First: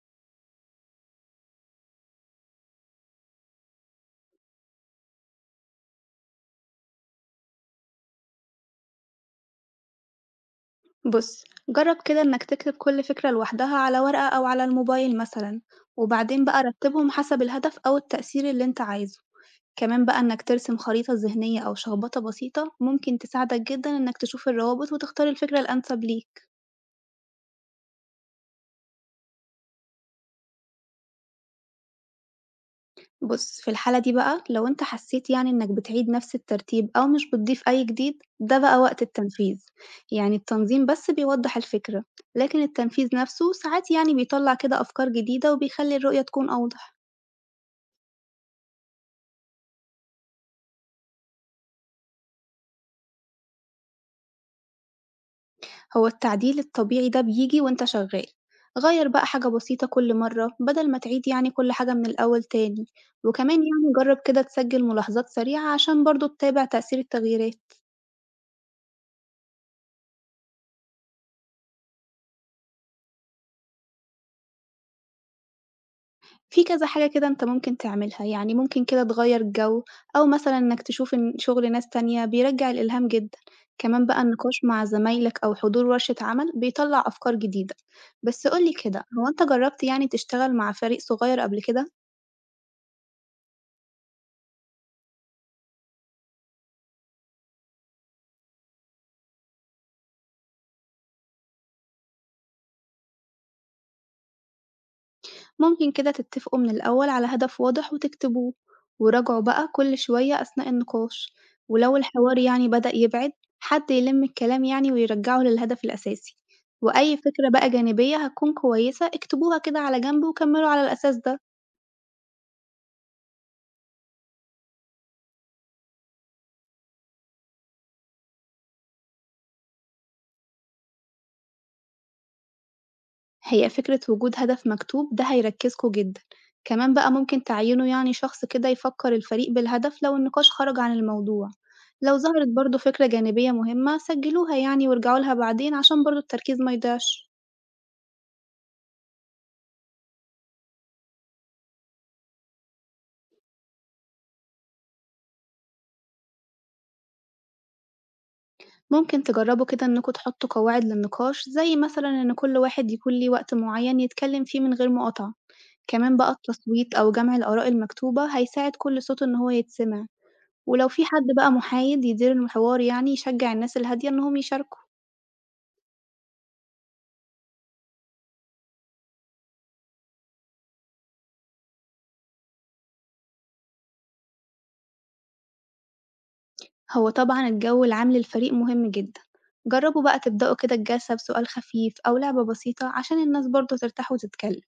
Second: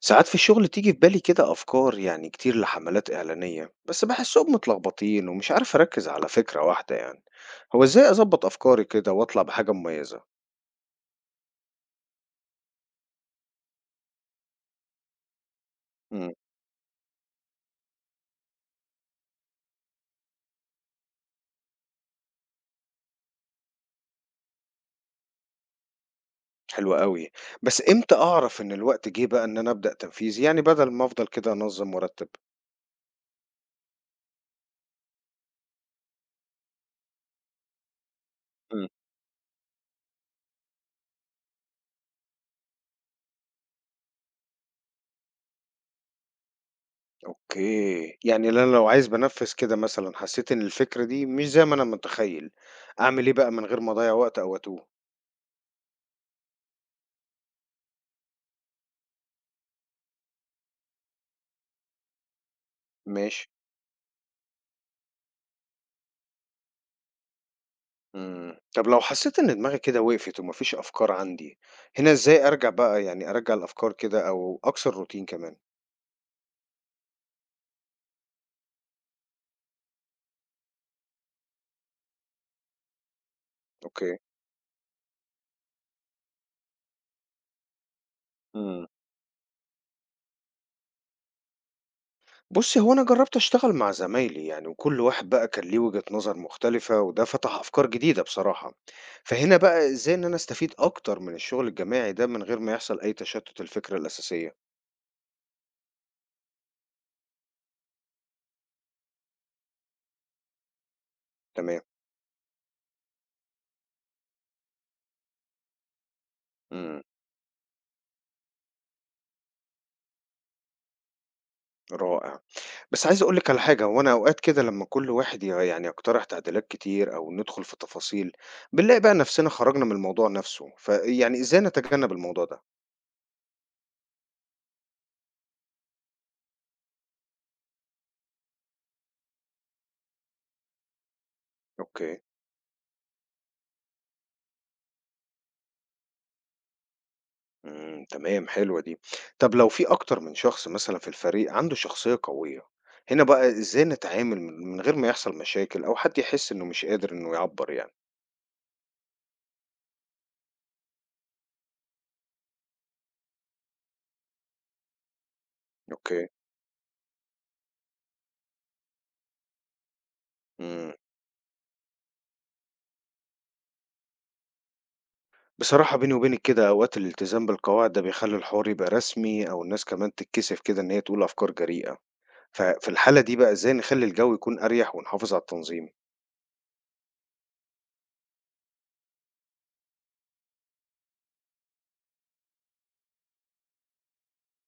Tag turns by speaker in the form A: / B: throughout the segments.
A: ساعات في الشغل تيجي في بالي كده أفكار يعني كتير لحملات إعلانية بس بحسهم متلخبطين ومش عارف أركز على فكرة واحدة يعني هو إزاي أظبط أفكاري كده وأطلع بحاجة مميزة؟
B: بُص، جرّب كده إنك تكتب كل فكرة لوحدها على ورقة أو على الموبايل مثلًا،
A: امم
B: وبعدين بقى رتّبهم حسب الهدف أو التأثير اللي أنت عايزه، كمان بقى إنك ترسم خريطة ذهنية أو شخبطة بسيطة ممكن تساعدك جدًا إنك تشوف الروابط وتختار الفكرة الأنسب ليك.
A: حلوة قوي، بس إمتى أعرف إن الوقت جه بقى إن أنا أبدأ تنفيذ يعني بدل ما أفضل كده أنظم وأرتب؟
B: بُص، في الحالة دي بقى لو أنت حسيت إنك بتعيد نفس الترتيب أو مش بتضيف أي جديد، ده بقى
A: امم
B: وقت التنفيذ، يعني التنظيم بس بيوضّح الفكرة، لكن التنفيذ نفسه ساعات بيطلّع كده أفكار جديدة وبيخلّي الرؤية تكون أوضح.
A: أوكي، يعني أنا لو عايز بنفذ كده مثلا حسيت إن الفكرة دي مش زي ما أنا متخيل أعمل إيه بقى من غير ما أضيع وقت أو أتوه؟
B: هو التعديل الطبيعي ده بيجي وانت شغال، غير بقى حاجة بسيطة كل مرة بدل ما تعيد كل حاجة من الأول تاني،
A: ماشي.
B: وكمان جرب كده تسجل ملاحظات سريعة عشان برضو تتابع تأثير التغييرات.
A: طب لو حسّيت إن دماغي كده وقفت وما فيش أفكار عندي، هنا إزاي أرجع بقى يعني أرجّع الأفكار كده أو أكسر الروتين كمان؟
B: في كذا حاجة كده انت ممكن تعملها، يعني ممكن كده تغير الجو، أو مثلا انك تشوف ان شغل ناس تانية بيرجع الإلهام جدا، كمان
A: أوكي.
B: بقى النقاش مع زمايلك أو حضور ورشة عمل بيطلع أفكار جديدة. بس قولي
A: إمم.
B: كده، هو انت جربت تشتغل مع فريق صغير قبل كده؟
A: بُصّي، هو أنا جرّبت أشتغل مع زمايلي يعني وكل واحد بقى كان ليه وجهة نظر مختلفة وده فتح أفكار جديدة بصراحة. فهنا بقى إزاي إن أنا أستفيد أكتر من الشغل الجماعي ده من غير ما يحصل أي تشتُّت الفكرة الأساسية؟
B: ممكن كده تتفقوا من الأول على هدف واضح وتكتبوه، وراجعوا بقى كل شوية أثناء النقاش،
A: تمام.
B: ولو الحوار بدأ يبعد، حد يلم الكلام ويرجعه للهدف الأساسي،
A: إمم،
B: وأي فكرة بقى جانبية هتكون كويسة اكتبوها كده على جنب وكملوا على الأساس ده.
A: رائع. بس عايز أقول لِك على حاجة، هو أنا أوقات كده لمّا كل واحد يعني يقترح تعديلات كتير أو ندخل في تفاصيل، بنلاقي بقى نفسنا خرجنا من الموضوع نفسه، فيعني إزاي نتجنب الموضوع ده؟
B: هي فكرة وجود هدف مكتوب ده هيركزكوا جدا، كمان بقى ممكن تعينوا شخص كده يفكر الفريق بالهدف لو النقاش خرج عن الموضوع، لو
A: أوكي،
B: ظهرت برضه فكرة جانبية مهمة سجلوها وارجعوا لها بعدين عشان برضه التركيز ما يضيعش.
A: إمم، تمام، حلوة دي. طب لو في أكتر من شخص مثلًا في الفريق عنده شخصية قوية، هنا بقى إزاي نتعامل من غير ما يحصل مشاكل أو حد يحس إنه مش قادر إنه يعبّر يعني؟
B: ممكن تجربوا كده إنكم تحطوا قواعد للنقاش زي مثلًا إن كل واحد يكون ليه وقت معين يتكلم فيه من غير مقاطعة، كمان
A: أوكي،
B: بقى التصويت أو جمع الآراء المكتوبة هيساعد كل صوت إن هو يتسمع، ولو
A: إمم.
B: في حد بقى محايد يدير الحوار يشجع الناس الهادية إنهم يشاركوا.
A: بصراحة بيني وبينِك كده أوقات الالتزام بالقواعد ده بيخلّي الحوار يبقى رسمي أو الناس كمان تتكسف كده إن هي تقول أفكار جريئة. ففي الحالة دي بقى إزاي نخلّي الجو يكون أريح ونحافظ على التنظيم؟
B: هو طبعًا الجو العام للفريق مهم جدًا، جربوا بقى تبدأوا كده الجلسة بسؤال خفيف أو لعبة بسيطة عشان الناس برضه ترتاح وتتكلم،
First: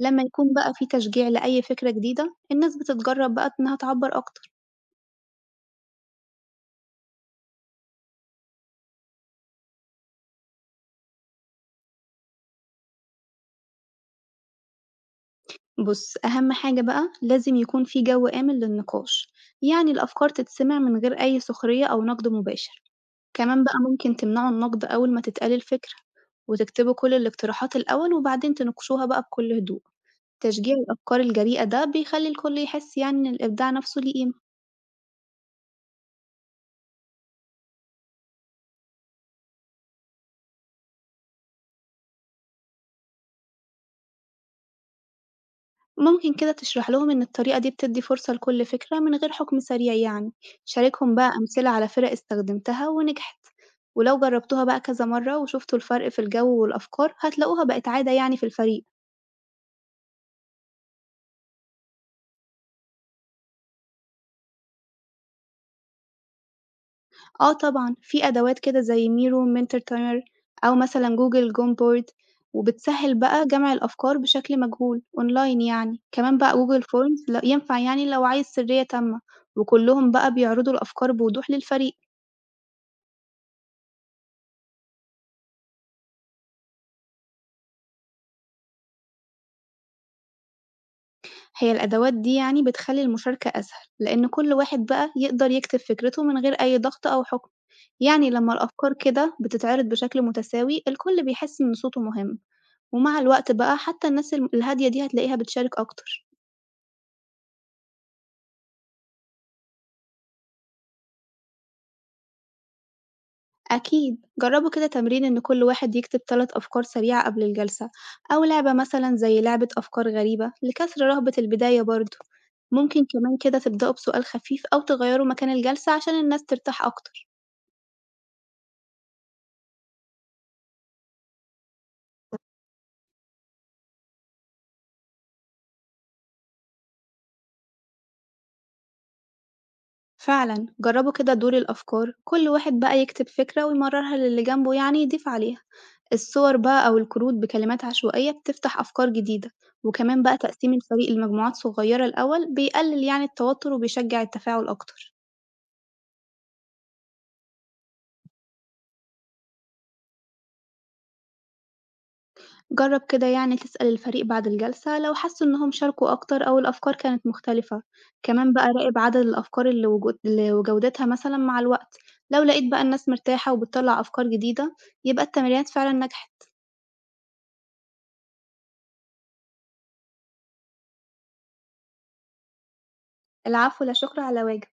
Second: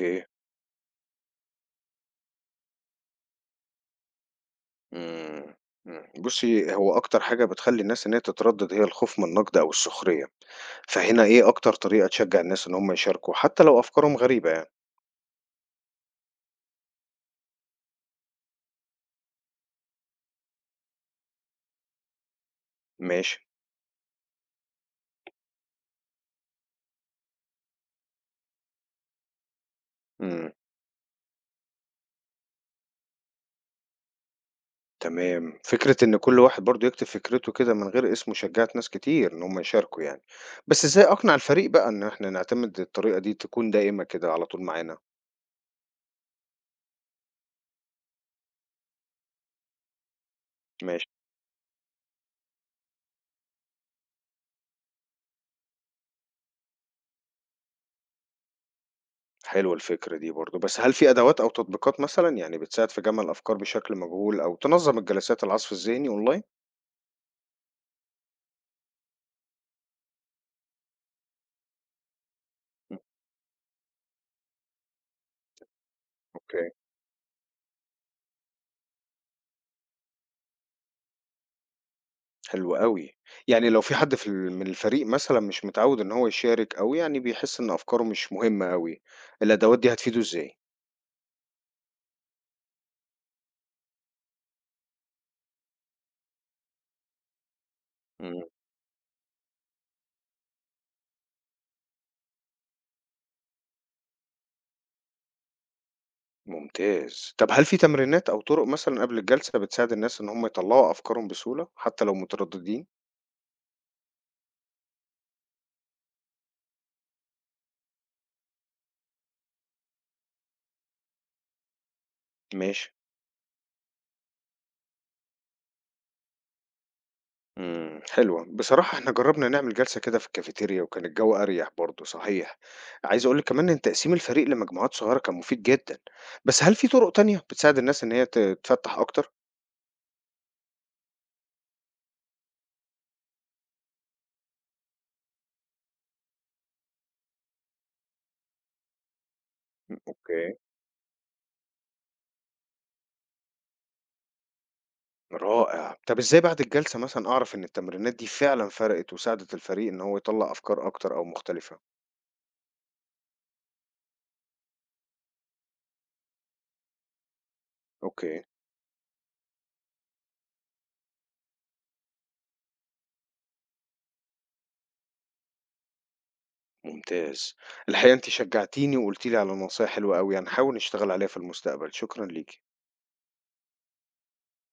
B: لما يكون بقى في تشجيع لأي فكرة جديدة الناس بتتجرب بقى إنها تعبر أكتر.
A: إمم، إمم. بُصّي، هو أكتر حاجة بتخلّي الناس إن هي تتردد هي الخوف من النقد أو السخرية، فهنا إيه أكتر طريقة تشجّع الناس إن هم يشاركوا حتى لو أفكارهم غريبة يعني؟
B: بُص، أهم حاجة بقى لازم يكون في جو آمن للنقاش، يعني الأفكار تتسمع من غير أي سخرية أو نقد مباشر،
A: ماشي،
B: كمان بقى ممكن تمنعوا النقد أول ما تتقال الفكرة، وتكتبوا كل الاقتراحات الأول وبعدين تناقشوها بقى بكل هدوء،
A: إمم،
B: تشجيع الأفكار الجريئة ده بيخلي الكل يحس إن الإبداع نفسه ليه قيمة.
A: تمام. فكرة إن كل واحد برضه يكتب فكرته كده من غير اسمه شجّعت ناس كتير إن هم يشاركوا يعني، بس إزاي أقنع الفريق بقى إن إحنا نعتمد الطريقة دي تكون دائمة كده على طول معانا؟
B: ممكن كده تشرح لهم إن الطريقة دي بتدي فرصة لكل فكرة من غير حكم سريع.
A: ماشي.
B: شاركهم بقى أمثلة على فرق استخدمتها ونجحت، ولو جربتوها بقى كذا مرة وشفتوا الفرق في الجو والأفكار هتلاقوها بقت عادة في الفريق.
A: حلوة الفكرة دي برضه، بس هل في أدوات أو تطبيقات مثلًا يعني بتساعد في جمع الأفكار بشكل مجهول أو تنظّم الجلسات العصف الذهني أونلاين؟
B: آه طبعًا في أدوات كده زي ميرو، منتور تايمر، أو مثلًا جوجل جوم بورد،
A: مم.
B: وبتسهل بقى جمع الأفكار بشكل مجهول أونلاين. كمان بقى
A: أوكي،
B: جوجل فورمز ينفع لو عايز سرية تامة، وكلهم بقى بيعرضوا الأفكار بوضوح للفريق.
A: حلو أوي. يعني لو في حد في من الفريق مثلًا مش متعوّد إن هو يشارك أو يعني بيحس إن أفكاره مش مهمة أوي، الأدوات دي هتفيده إزاي؟
B: هي الأدوات دي بتخلّي المشاركة أسهل، لإن كل واحد بقى يقدر يكتب فكرته من غير أي ضغط أو حكم، يعني
A: مم.
B: لمّا الأفكار كده بتتعرض بشكل متساوي الكل بيحس إن صوته مهم، ومع الوقت بقى حتى الناس الهادية دي هتلاقيها بتشارك أكتر.
A: ممتاز. طب هل في تمرينات أو طُرق مثلًا قبل الجلسة بتساعد الناس إن هم يطلّعوا أفكارهم بسهولة حتى لو مترددين؟
B: أكيد، جرّبوا كده تمرين إن كل واحد يكتب 3 أفكار سريعة قبل الجلسة، أو لعبة مثلًا زي لعبة أفكار غريبة لكسر رهبة البداية برضه.
A: ماشي.
B: ممكن كمان كده تبدأوا بسؤال خفيف أو تغيّروا مكان الجلسة عشان الناس ترتاح أكتر.
A: حلوة. بصراحة إحنا جرّبنا نعمل جلسة كده في الكافيتيريا وكان الجو أريح برضه صحيح. عايز أقول لِك كمان إن تقسيم الفريق لمجموعات صغيرة كان مفيد جدًا. بس هل في طرق تانية بتساعد الناس إن هي تفتّح أكتر؟
B: فعلا جربوا كده دور الأفكار، كل واحد بقى يكتب فكرة ويمررها للي جنبه يضيف عليها، الصور بقى أو الكروت بكلمات عشوائية بتفتح أفكار جديدة، وكمان بقى
A: أوكي،
B: تقسيم الفريق لمجموعات صغيرة الأول بيقلل التوتر وبيشجع التفاعل أكتر.
A: رائع. طب إزاي بعد الجلسة مثلًا أعرف إن التمرينات دي فعلًا فرقت وساعدت الفريق إن هو يطلّع أفكار أكتر أو مختلفة؟
B: جرب كده تسأل الفريق بعد الجلسة لو حسوا إنهم شاركوا أكتر أو الأفكار كانت مختلفة،
A: أوكي،
B: كمان بقى راقب عدد الأفكار اللي وجودتها مثلا مع الوقت، لو لقيت بقى الناس مرتاحة وبتطلع أفكار جديدة يبقى التمرينات فعلا نجحت.
A: ممتاز. الحقيقة أنتِ شجّعتيني وقُلتِ لي على نصايح حلوة أوي، هنحاول نشتغل عليها في المستقبل. شكرًا ليكِ.
B: العفو، لا شكر على واجب.